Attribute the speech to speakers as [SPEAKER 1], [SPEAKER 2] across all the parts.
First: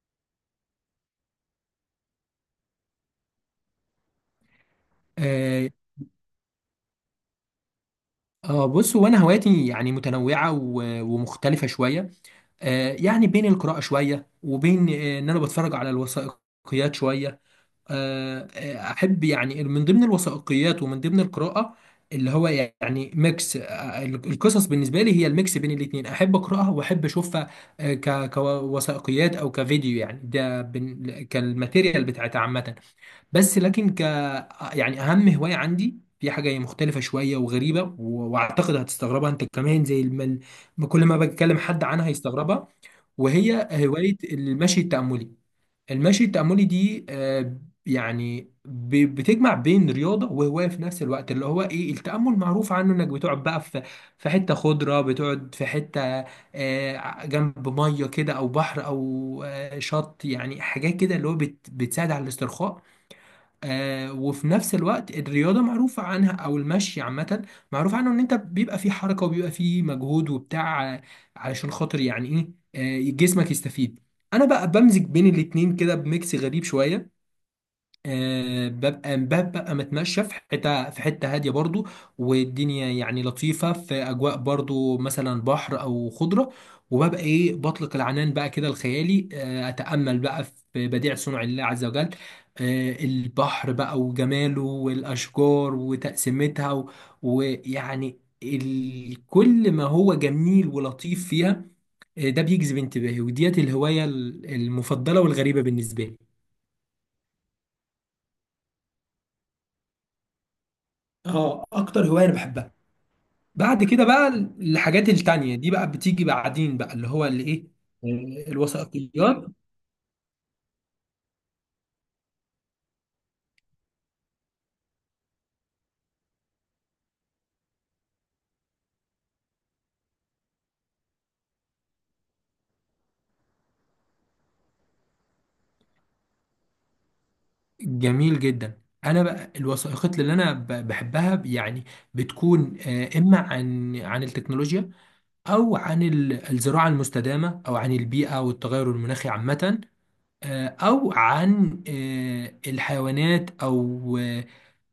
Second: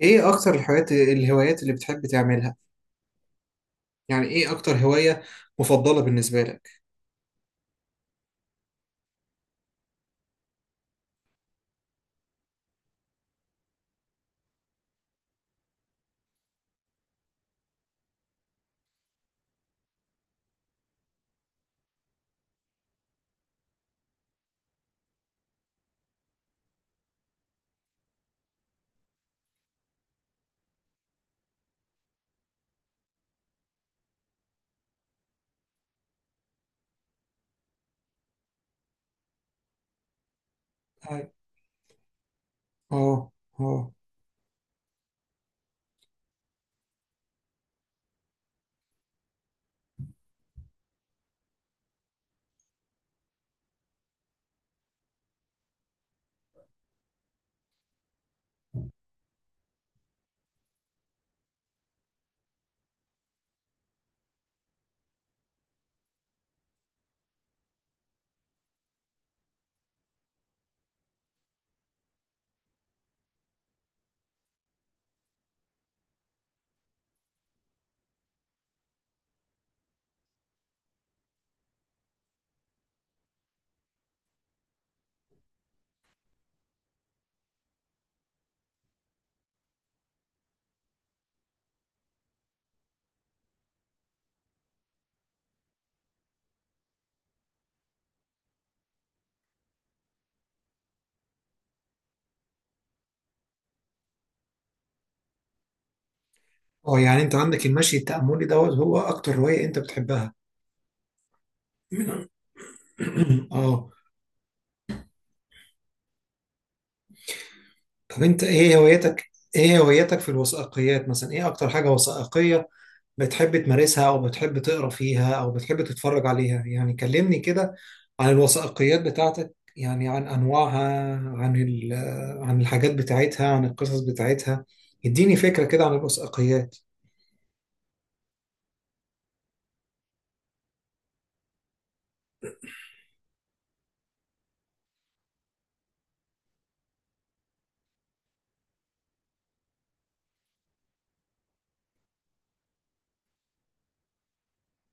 [SPEAKER 1] ايه اكتر الحاجات الهوايات اللي بتحب تعملها؟ يعني ايه اكتر هواية
[SPEAKER 2] آه
[SPEAKER 1] مفضلة بالنسبة لك؟
[SPEAKER 2] بص هو انا هواياتي يعني متنوعه ومختلفه شويه. يعني بين القراءه شويه وبين ان انا بتفرج على الوثائقيات شويه. احب يعني من ضمن الوثائقيات ومن ضمن القراءه، اللي هو يعني ميكس، القصص بالنسبه لي هي الميكس بين الاثنين، احب اقراها واحب اشوفها، كوثائقيات او كفيديو، يعني ده كالماتيريال بتاعتها عامه. بس لكن يعني اهم هوايه عندي في حاجه مختلفه شويه وغريبه واعتقد هتستغربها انت كمان. كل ما
[SPEAKER 1] أي.
[SPEAKER 2] بكلم حد عنها هيستغربها.
[SPEAKER 1] اه.
[SPEAKER 2] وهي
[SPEAKER 1] اه.
[SPEAKER 2] هوايه المشي التاملي. المشي التاملي دي، يعني بتجمع بين رياضه وهوايه في نفس الوقت، اللي هو ايه، التامل معروف عنه انك بتقعد بقى في حته خضره، بتقعد في حته، جنب ميه كده او بحر او شط، يعني حاجات كده اللي هو بتساعد على الاسترخاء. وفي نفس الوقت الرياضة معروفة عنها أو المشي عامة معروف عنه إن أنت بيبقى فيه حركة وبيبقى فيه مجهود وبتاع، علشان خاطر يعني إيه جسمك يستفيد. أنا بقى بمزج بين الاتنين كده بميكس غريب شوية، ببقى متمشى في حته هاديه برضو، والدنيا يعني لطيفه في اجواء برضو مثلا بحر او خضره، وببقى ايه بطلق العنان بقى كده الخيالي، اتامل بقى في بديع صنع الله عز وجل، البحر بقى وجماله والاشجار وتقسيمتها، ويعني كل ما هو جميل ولطيف فيها، ده بيجذب انتباهي، وديت الهوايه المفضله والغريبه بالنسبه لي.
[SPEAKER 1] اه، يعني انت عندك المشي التأملي دوت هو اكتر هواية انت بتحبها؟
[SPEAKER 2] اه، اكتر هوايه
[SPEAKER 1] من-
[SPEAKER 2] انا بحبها. بعد
[SPEAKER 1] اه.
[SPEAKER 2] كده بقى الحاجات التانية دي بقى بتيجي بعدين بقى، اللي هو اللي ايه،
[SPEAKER 1] طب انت ايه هوايتك؟
[SPEAKER 2] الوثائقيات.
[SPEAKER 1] ايه هوايتك في الوثائقيات مثلا؟ ايه اكتر حاجة وثائقية بتحب تمارسها، او بتحب تقرا فيها، او بتحب تتفرج عليها؟ يعني كلمني كده عن الوثائقيات بتاعتك، يعني عن انواعها، عن ال- عن الحاجات بتاعتها، عن القصص بتاعتها. اديني فكرة كده عن الوثائقيات.
[SPEAKER 2] جميل جدا. انا بقى الوثائقيات اللي انا بحبها، يعني بتكون، اما عن التكنولوجيا، او عن الزراعة المستدامة، او عن البيئة والتغير المناخي عامة، او عن الحيوانات، او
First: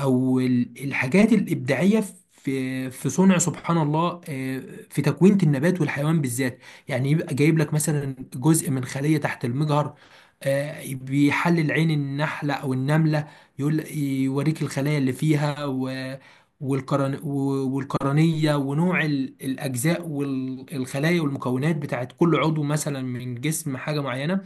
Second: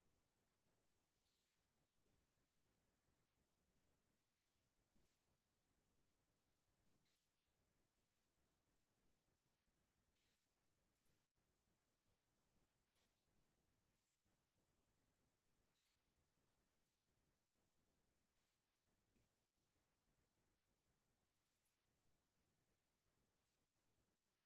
[SPEAKER 2] او الحاجات الابداعيه في صنع سبحان الله، في تكوينه النبات والحيوان بالذات. يعني يبقى جايب لك مثلا جزء من خليه تحت المجهر، بيحلل عين النحله او النمله، يقول يوريك الخلايا اللي فيها والقرن والقرنيه ونوع الاجزاء والخلايا والمكونات بتاعت كل عضو مثلا من جسم حاجه معينه.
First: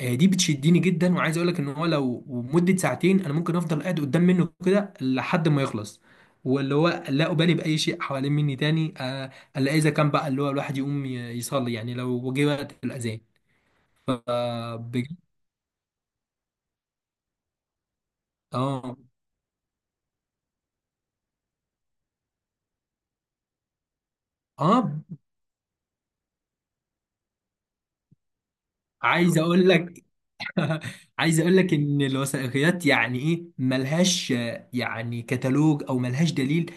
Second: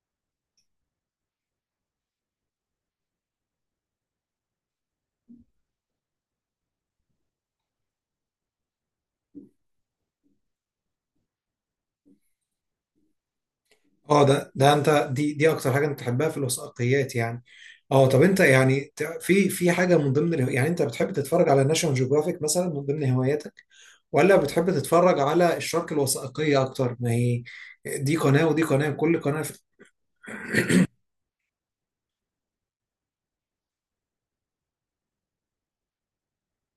[SPEAKER 2] دي بتشدني جدا، وعايز اقول لك ان هو لو مدة ساعتين انا ممكن افضل قاعد قدام منه كده لحد ما يخلص، واللي هو لا ابالي باي شيء حوالين مني تاني، الا اذا كان بقى اللي هو الواحد يقوم يصلي، يعني لو جه وقت الاذان. ف
[SPEAKER 1] اه، ده
[SPEAKER 2] بج-
[SPEAKER 1] انت دي اكتر حاجة انت بتحبها في الوثائقيات يعني. اه، طب انت يعني
[SPEAKER 2] اه
[SPEAKER 1] في حاجة يعني انت بتحب تتفرج على ناشونال جيوغرافيك مثلا من ضمن هواياتك، ولا بتحب
[SPEAKER 2] اه
[SPEAKER 1] تتفرج على الشارك الوثائقية اكتر؟ ما هي دي قناة ودي قناة، كل
[SPEAKER 2] عايز
[SPEAKER 1] قناة.
[SPEAKER 2] اقول لك عايز اقول لك ان الوثائقيات يعني ايه ملهاش، يعني كتالوج او ملهاش دليل.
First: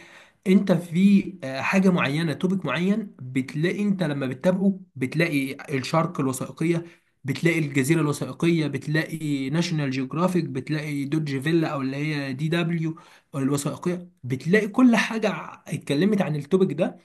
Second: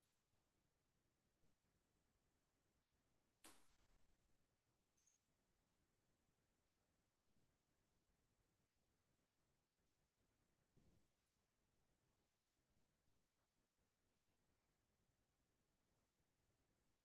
[SPEAKER 2] انت في، حاجه معينه، توبيك معين، بتلاقي انت لما بتتابعه بتلاقي الشارك الوثائقيه، بتلاقي الجزيره الوثائقيه، بتلاقي ناشونال جيوغرافيك، بتلاقي دوج فيلا او اللي هي DW الوثائقيه، بتلاقي كل حاجه اتكلمت عن التوبيك ده،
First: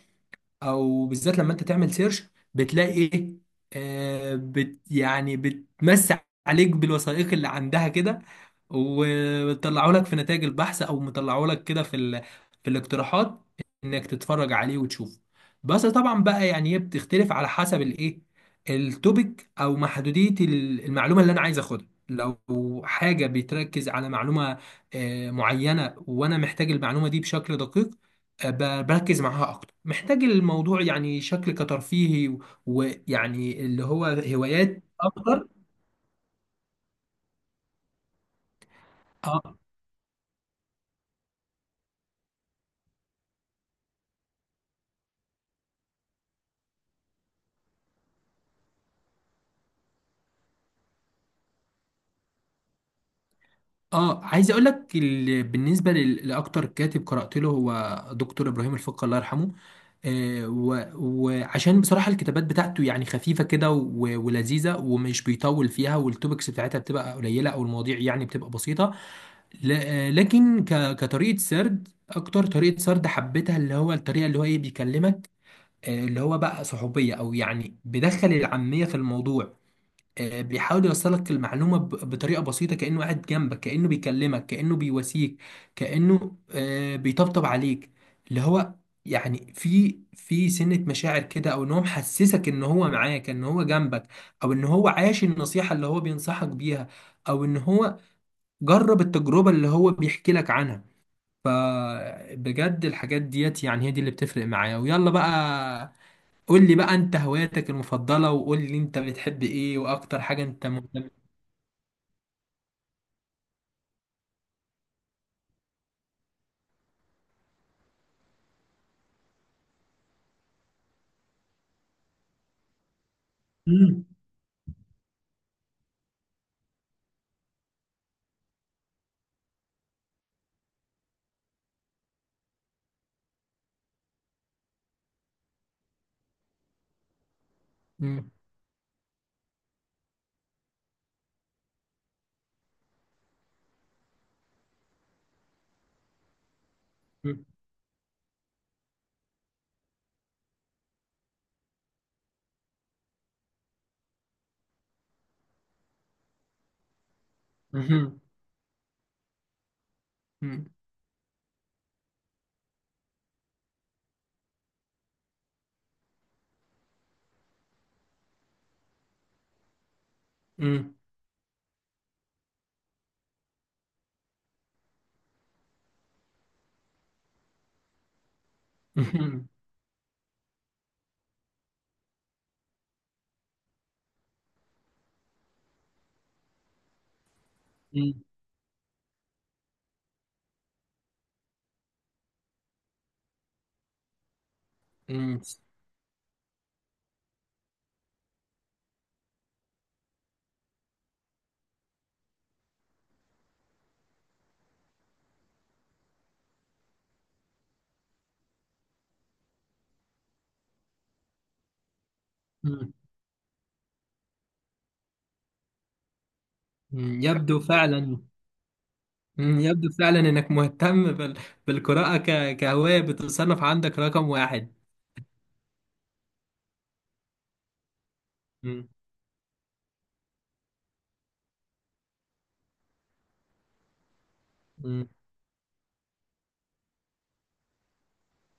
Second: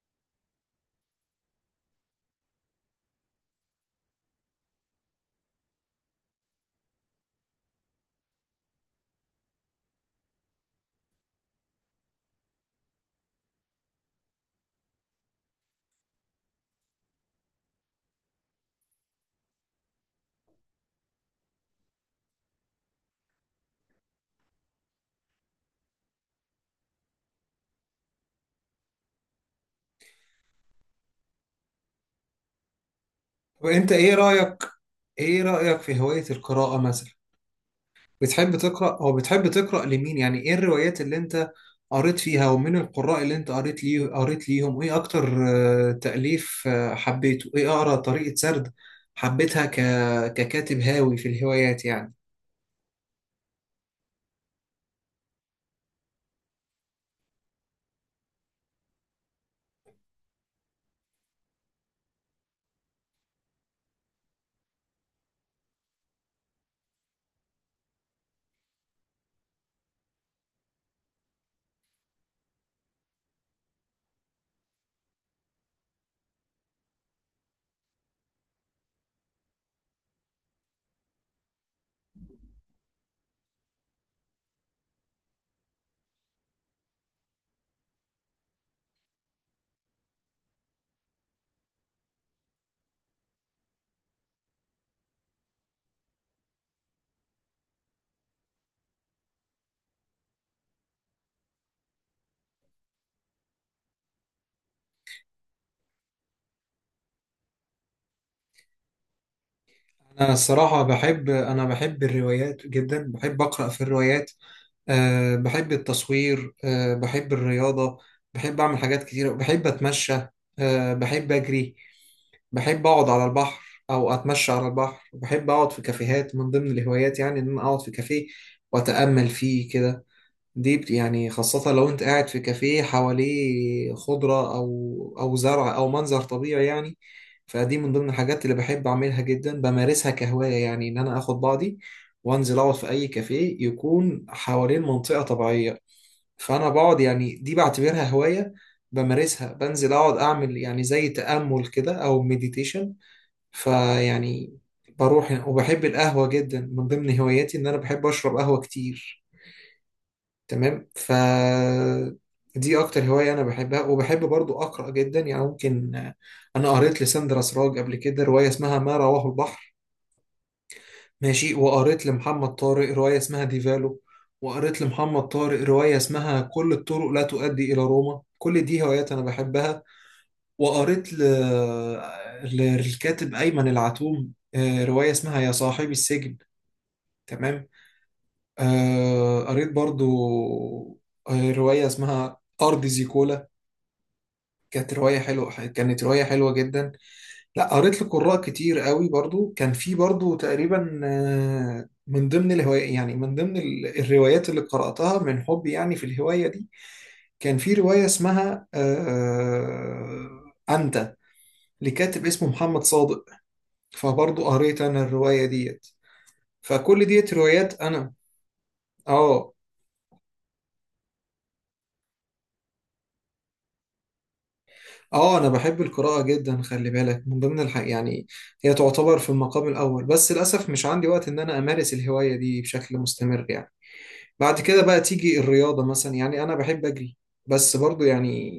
[SPEAKER 2] او بالذات لما انت تعمل سيرش، بتلاقي ايه، آه بت يعني بتمسح عليك بالوثائق اللي عندها كده، وطلعوا لك في نتائج البحث او مطلعوا لك كده في في الاقتراحات انك تتفرج عليه وتشوفه. بس طبعا بقى يعني هي بتختلف على حسب الايه، التوبيك او محدودية المعلومة اللي انا عايز اخدها. لو حاجة بتركز على معلومة، معينة، وانا محتاج المعلومة دي بشكل دقيق، بركز معاها اكتر. محتاج الموضوع يعني شكل كترفيهي
[SPEAKER 1] طب
[SPEAKER 2] ويعني اللي
[SPEAKER 1] انت
[SPEAKER 2] هو
[SPEAKER 1] ايه رأيك؟
[SPEAKER 2] هوايات
[SPEAKER 1] ايه
[SPEAKER 2] اكتر.
[SPEAKER 1] رأيك في هواية القراءة مثلا؟ بتحب تقرأ، او
[SPEAKER 2] آه.
[SPEAKER 1] بتحب تقرأ لمين؟ يعني ايه الروايات اللي انت قريت فيها، ومن القراء اللي انت قريت ليه، قريت ليهم ايه اكتر؟ تأليف حبيته، ايه اقرأ طريقة سرد حبيتها ككاتب هاوي في الهوايات يعني.
[SPEAKER 2] اه، عايز اقول لك بالنسبه لاكتر كاتب قرات له، هو دكتور ابراهيم الفقي الله يرحمه، وعشان بصراحة الكتابات بتاعته يعني خفيفة كده ولذيذة، ومش بيطول فيها، والتوبكس بتاعتها بتبقى قليلة، أو المواضيع يعني بتبقى بسيطة. لكن كطريقة سرد، أكتر طريقة سرد حبيتها اللي هو الطريقة اللي هو إيه بيكلمك، اللي هو بقى صحوبية، أو يعني بيدخل العامية في الموضوع، بيحاول يوصلك المعلومة بطريقة بسيطة، كأنه قاعد جنبك، كأنه بيكلمك، كأنه بيواسيك، كأنه بيطبطب عليك، اللي هو يعني في سنة مشاعر كده، او ان هو محسسك ان هو معاك ان هو جنبك، او ان هو عاش النصيحة اللي هو بينصحك بيها، او ان هو جرب التجربة اللي هو بيحكي لك عنها. فبجد الحاجات ديت يعني هي دي اللي بتفرق معايا. ويلا بقى، قول لي بقى انت هواياتك المفضلة، وقول لي انت بتحب ايه واكتر
[SPEAKER 1] انا
[SPEAKER 2] حاجة انت
[SPEAKER 1] الصراحة
[SPEAKER 2] مهتم.
[SPEAKER 1] بحب، انا بحب الروايات جدا، بحب أقرأ في الروايات. أه، بحب التصوير. أه، بحب الرياضة. بحب اعمل حاجات كتيرة، بحب اتمشى. أه، بحب اجري. بحب اقعد على البحر
[SPEAKER 2] مم.
[SPEAKER 1] او اتمشى على البحر. بحب اقعد في كافيهات، من ضمن الهوايات يعني ان انا اقعد في كافيه واتامل فيه كده. يعني خاصة لو انت قاعد في كافيه حواليه خضرة، او او زرع او منظر طبيعي يعني. فدي من ضمن
[SPEAKER 2] مم.
[SPEAKER 1] الحاجات اللي بحب اعملها جدا، بمارسها كهواية يعني، ان انا اخد بعضي وانزل اقعد في اي كافيه يكون حوالين منطقة طبيعية. فانا بقعد، يعني
[SPEAKER 2] مم.
[SPEAKER 1] دي بعتبرها هواية بمارسها، بنزل اقعد اعمل يعني زي تأمل كده او مديتيشن. فيعني بروح، وبحب القهوة جدا، من ضمن هواياتي إن أنا بحب
[SPEAKER 2] مم.
[SPEAKER 1] أشرب قهوة كتير.
[SPEAKER 2] مم.
[SPEAKER 1] تمام. ف دي أكتر هواية أنا بحبها. وبحب برضو أقرأ جدا، يعني ممكن، أنا قريت لساندرا سراج قبل كده رواية اسمها ما رواه البحر.
[SPEAKER 2] مم.
[SPEAKER 1] ماشي. وقريت لمحمد طارق رواية اسمها ديفالو، وقريت لمحمد طارق رواية اسمها كل الطرق لا تؤدي إلى روما. كل دي هوايات أنا بحبها. وقريت ل... للكاتب أيمن العتوم رواية اسمها يا صاحبي السجن. تمام.
[SPEAKER 2] مم.
[SPEAKER 1] قريت برضو رواية اسمها أرض زيكولا. كانت رواية
[SPEAKER 2] مم.
[SPEAKER 1] حلوة، كانت رواية حلوة جدا. لا، قريت لقراء كتير قوي برضو. كان في برضو تقريبا، من ضمن الهواية يعني، الروايات اللي قرأتها من حبي يعني في الهواية دي، كان في رواية اسمها أنت، لكاتب اسمه محمد
[SPEAKER 2] مم.
[SPEAKER 1] صادق. فبرضه قريت انا الرواية ديت، فكل
[SPEAKER 2] مم.
[SPEAKER 1] ديت
[SPEAKER 2] يبدو
[SPEAKER 1] روايات انا.
[SPEAKER 2] فعلا
[SPEAKER 1] اه.
[SPEAKER 2] مم. يبدو فعلا انك مهتم بالقراءة كهواية، بتصنف عندك رقم واحد.
[SPEAKER 1] اه، انا بحب القراءة جدا، خلي بالك، يعني هي
[SPEAKER 2] مم.
[SPEAKER 1] تعتبر في المقام الاول. بس للاسف مش عندي وقت ان انا امارس الهواية دي بشكل مستمر يعني. بعد كده بقى تيجي الرياضة مثلا، يعني انا بحب اجري. بس برضه يعني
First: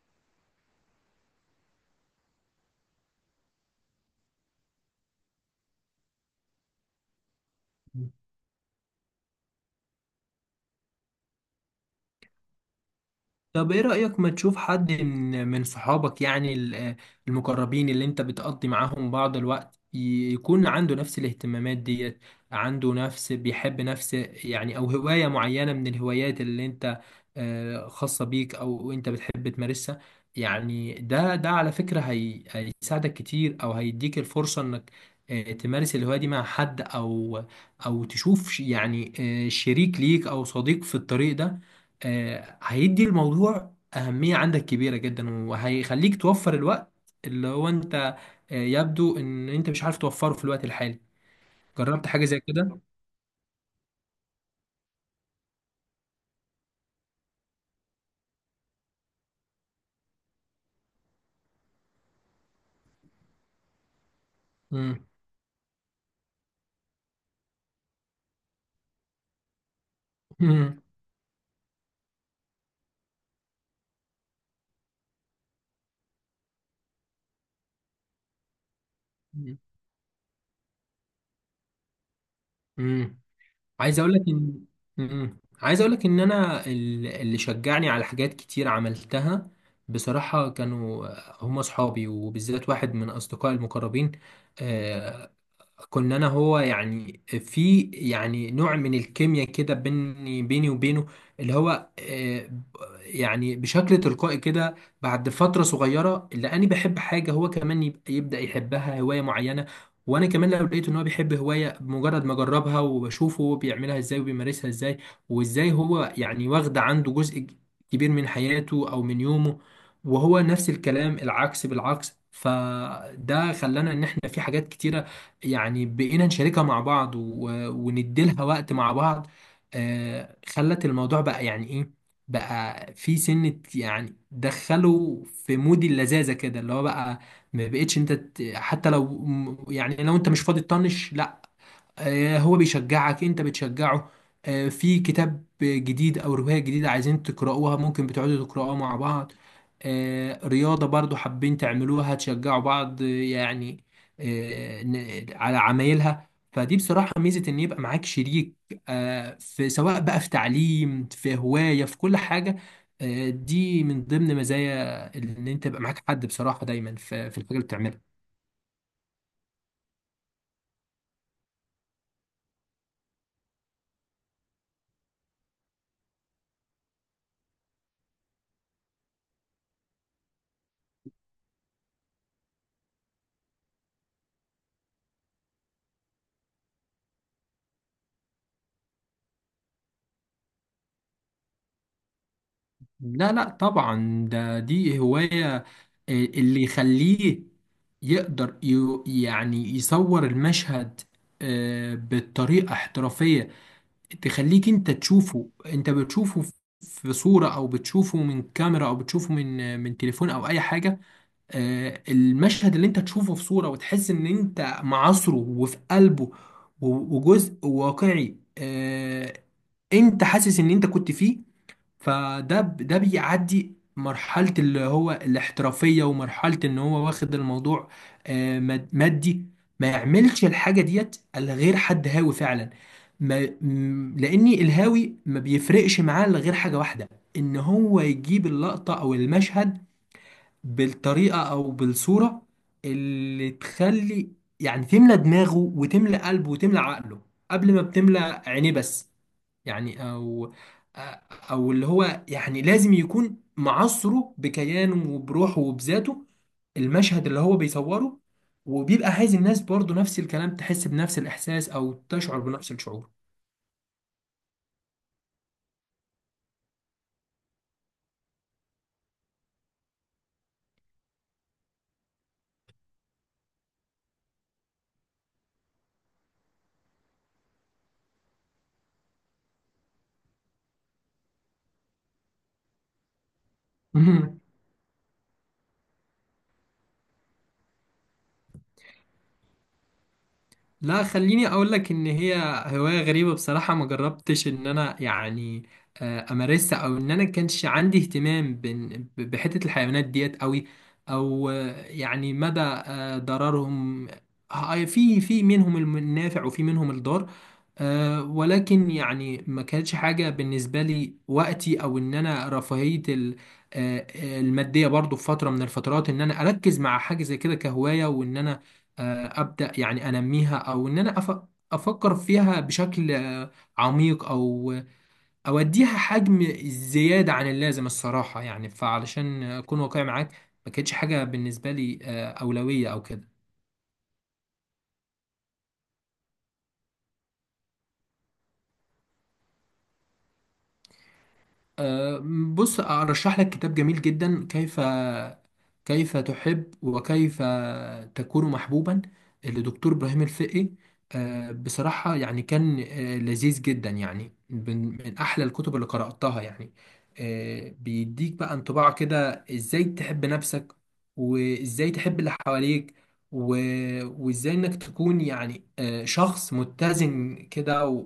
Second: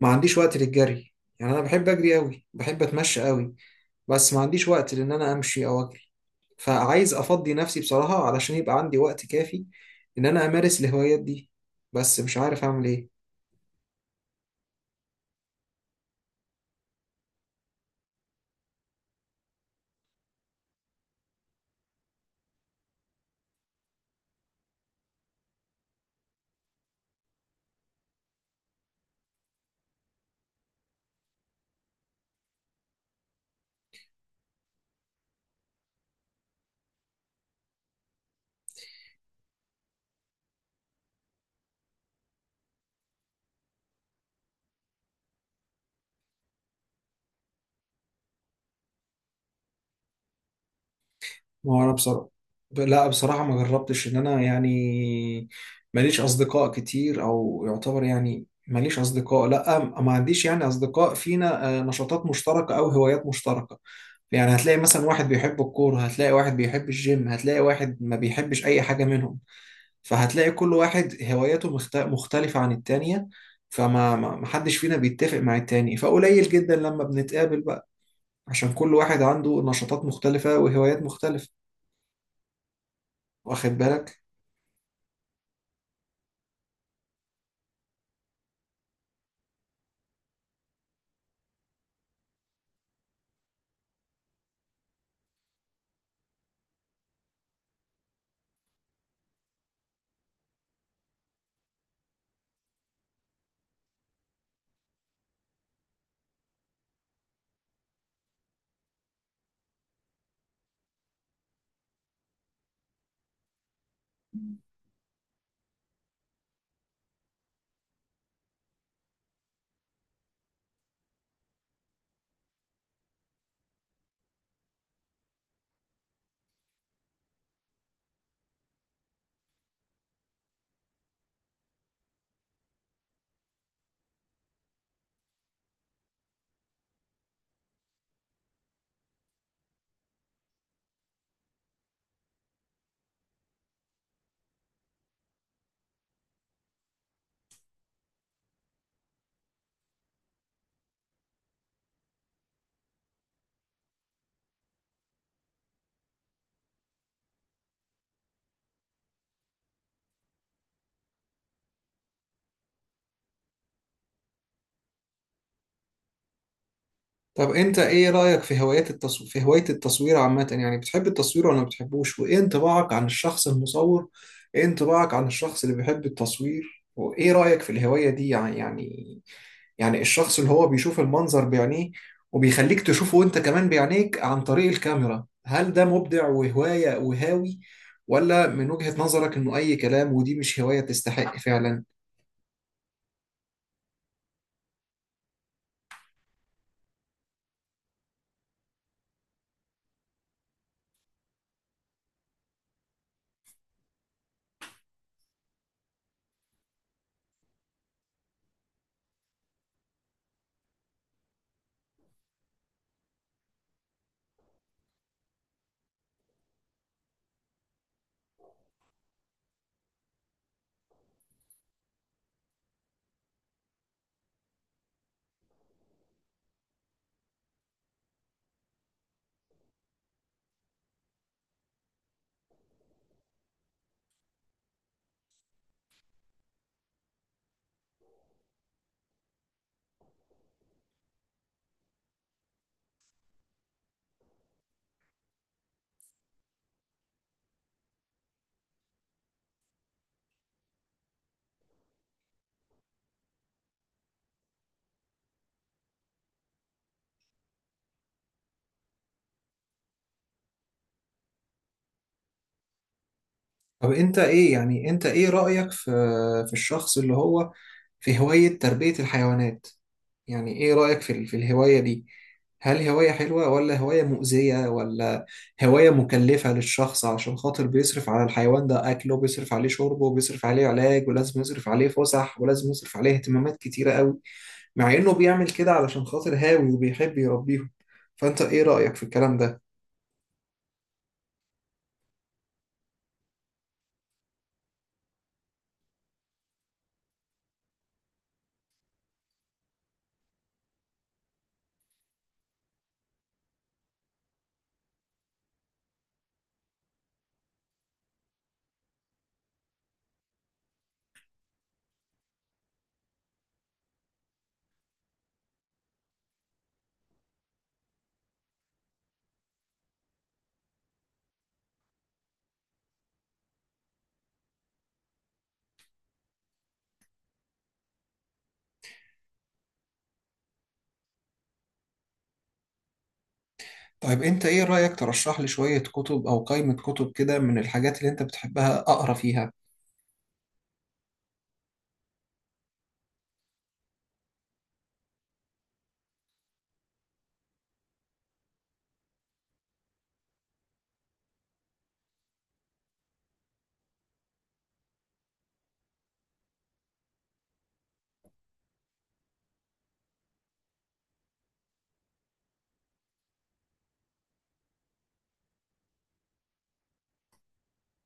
[SPEAKER 1] ما عنديش وقت للجري. يعني انا بحب اجري قوي، بحب اتمشى قوي، بس ما عنديش وقت لان انا امشي او اجري. فعايز افضي نفسي
[SPEAKER 2] مم.
[SPEAKER 1] بصراحة، علشان يبقى عندي وقت كافي ان انا امارس الهوايات دي. بس مش عارف اعمل ايه.
[SPEAKER 2] طب ايه رأيك ما تشوف حد من صحابك، يعني المقربين اللي انت بتقضي معاهم بعض الوقت، يكون عنده نفس الاهتمامات ديت، عنده نفس، بيحب نفس، يعني او هواية معينة من الهوايات اللي انت، خاصة بيك او انت بتحب تمارسها. يعني ده ده على فكرة هي هيساعدك كتير، او هيديك الفرصة انك، تمارس الهواية دي مع حد، او او تشوف يعني، شريك ليك او صديق في الطريق ده، هيدي الموضوع أهمية عندك كبيرة جدا، وهيخليك توفر الوقت اللي هو أنت، يبدو إن أنت مش عارف توفره في الوقت الحالي.
[SPEAKER 1] ما هو انا
[SPEAKER 2] جربت حاجة
[SPEAKER 1] بصراحة
[SPEAKER 2] زي كده؟
[SPEAKER 1] لا، بصراحة ما جربتش ان انا يعني ماليش اصدقاء كتير، او يعتبر يعني ماليش اصدقاء. لا، ما عنديش يعني اصدقاء فينا نشاطات مشتركة او هوايات مشتركة. يعني هتلاقي مثلا
[SPEAKER 2] مم.
[SPEAKER 1] واحد بيحب الكورة، هتلاقي واحد بيحب الجيم، هتلاقي واحد ما بيحبش اي حاجة منهم. فهتلاقي كل
[SPEAKER 2] مم.
[SPEAKER 1] واحد هواياته مختلفة عن التانية. فما ما ما حدش فينا بيتفق مع التاني، فقليل جدا لما بنتقابل بقى، عشان كل واحد عنده نشاطات مختلفة وهوايات مختلفة.
[SPEAKER 2] مم.
[SPEAKER 1] واخد
[SPEAKER 2] عايز أقول
[SPEAKER 1] بالك؟
[SPEAKER 2] لك إن مم. عايز أقول لك إن أنا اللي شجعني على حاجات كتير عملتها بصراحة كانوا هم أصحابي، وبالذات واحد من أصدقائي المقربين، آه، كنا انا هو يعني في يعني نوع من الكيمياء كده بيني وبينه، اللي هو، يعني بشكل تلقائي كده، بعد فترة صغيرة اللي انا بحب حاجة هو كمان يبدأ يحبها، هواية معينة. وانا كمان لو لقيت ان هو بيحب هواية بمجرد ما اجربها وبشوفه هو بيعملها ازاي وبيمارسها ازاي وازاي هو يعني واخدة عنده جزء كبير من حياته او من يومه، وهو نفس الكلام العكس بالعكس. فده خلانا ان احنا في حاجات كتيرة يعني بقينا نشاركها مع بعض، ونديلها وقت مع بعض، خلت الموضوع بقى يعني ايه، بقى في سنة يعني دخله في مود اللذاذة كده، اللي هو بقى ما بقتش انت حتى لو يعني لو انت مش فاضي تطنش، لا. هو بيشجعك، انت بتشجعه، في كتاب جديد او رواية جديدة عايزين تقرأوها ممكن بتقعدوا تقرأوها مع بعض، رياضة برضو حابين تعملوها تشجعوا بعض يعني، على عمايلها. فدي بصراحة ميزة ان يبقى معاك شريك، في سواء بقى في تعليم في هواية في كل حاجة. دي من ضمن مزايا ان انت يبقى معاك حد بصراحة دايما في
[SPEAKER 1] طب
[SPEAKER 2] الحاجة اللي
[SPEAKER 1] انت ايه
[SPEAKER 2] بتعملها.
[SPEAKER 1] رأيك في هوايات التصوير، في هواية التصوير عامة؟ يعني بتحب التصوير ولا ما بتحبوش؟ وايه انطباعك عن الشخص المصور؟ ايه انطباعك عن الشخص اللي بيحب التصوير، وايه رأيك في الهواية دي يعني؟ يعني يعني الشخص اللي هو بيشوف المنظر بعينيه وبيخليك تشوفه وانت كمان بعينيك عن طريق الكاميرا، هل ده مبدع وهواية وهاوي، ولا من وجهة نظرك انه اي كلام ودي مش هواية تستحق فعلا؟
[SPEAKER 2] لا لا طبعا، دي هواية، اللي يخليه يقدر يعني يصور المشهد، بطريقة احترافية، تخليك انت تشوفه، انت بتشوفه في صورة، او بتشوفه من كاميرا، او بتشوفه من تليفون او اي حاجة، المشهد اللي انت تشوفه في صورة وتحس ان انت معاصره، وفي قلبه وجزء واقعي، انت حاسس ان انت كنت فيه. فده بيعدي مرحلة اللي هو الاحترافية، ومرحلة ان هو واخد الموضوع، مادي. ما يعملش الحاجة ديت الا غير حد هاوي فعلا، ما م- لاني الهاوي ما بيفرقش معاه الا غير حاجة واحدة، ان هو يجيب اللقطة او المشهد بالطريقة او بالصورة اللي تخلي يعني تملى دماغه وتملى قلبه وتملى عقله قبل ما بتملى عينيه بس. يعني، او اللي هو يعني لازم يكون معصره بكيانه وبروحه وبذاته، المشهد اللي هو بيصوره، وبيبقى عايز الناس برضو نفس الكلام تحس بنفس الاحساس او تشعر بنفس الشعور.
[SPEAKER 1] طب انت ايه، يعني انت ايه رأيك في في الشخص اللي هو في هواية تربية الحيوانات؟ يعني ايه رأيك في الهواية دي؟ هل هواية حلوة، ولا هواية مؤذية، ولا هواية مكلفة للشخص عشان خاطر بيصرف على الحيوان ده أكله، بيصرف عليه شربه، بيصرف عليه علاج، ولازم يصرف عليه فسح، ولازم يصرف عليه اهتمامات كتيرة قوي، مع إنه بيعمل كده علشان خاطر هاوي وبيحب يربيهم؟ فأنت إيه رأيك في الكلام ده؟
[SPEAKER 2] لا، خليني اقول لك ان هي هواية غريبة. بصراحة ما جربتش ان انا يعني، امارسها، او ان انا كانش عندي اهتمام بحتة الحيوانات ديت قوي، او يعني مدى ضررهم، في منهم النافع، وفي منهم الضار، ولكن يعني ما كانتش حاجة بالنسبة لي وقتي، او ان انا رفاهية المادية برضو، في فترة من الفترات ان انا اركز مع حاجة زي كده كهواية وان انا، ابدا يعني انميها، او ان انا افكر فيها بشكل، عميق، او اوديها حجم زياده عن اللازم الصراحه يعني. فعلشان اكون واقعي معاك، ما كانتش حاجه بالنسبه لي اولويه او كده.
[SPEAKER 1] طيب أنت إيه رأيك ترشح لي شوية كتب أو قائمة كتب كده من الحاجات اللي أنت بتحبها أقرأ فيها؟
[SPEAKER 2] أه، بص أرشح لك كتاب جميل جدا، كيف تحب وكيف تكون محبوبا، لدكتور إبراهيم الفقي. بصراحة يعني كان لذيذ جدا. يعني من أحلى الكتب اللي قرأتها، يعني بيديك بقى انطباع كده إزاي تحب نفسك، وإزاي تحب اللي حواليك، و- وإزاي إنك تكون يعني شخص متزن كده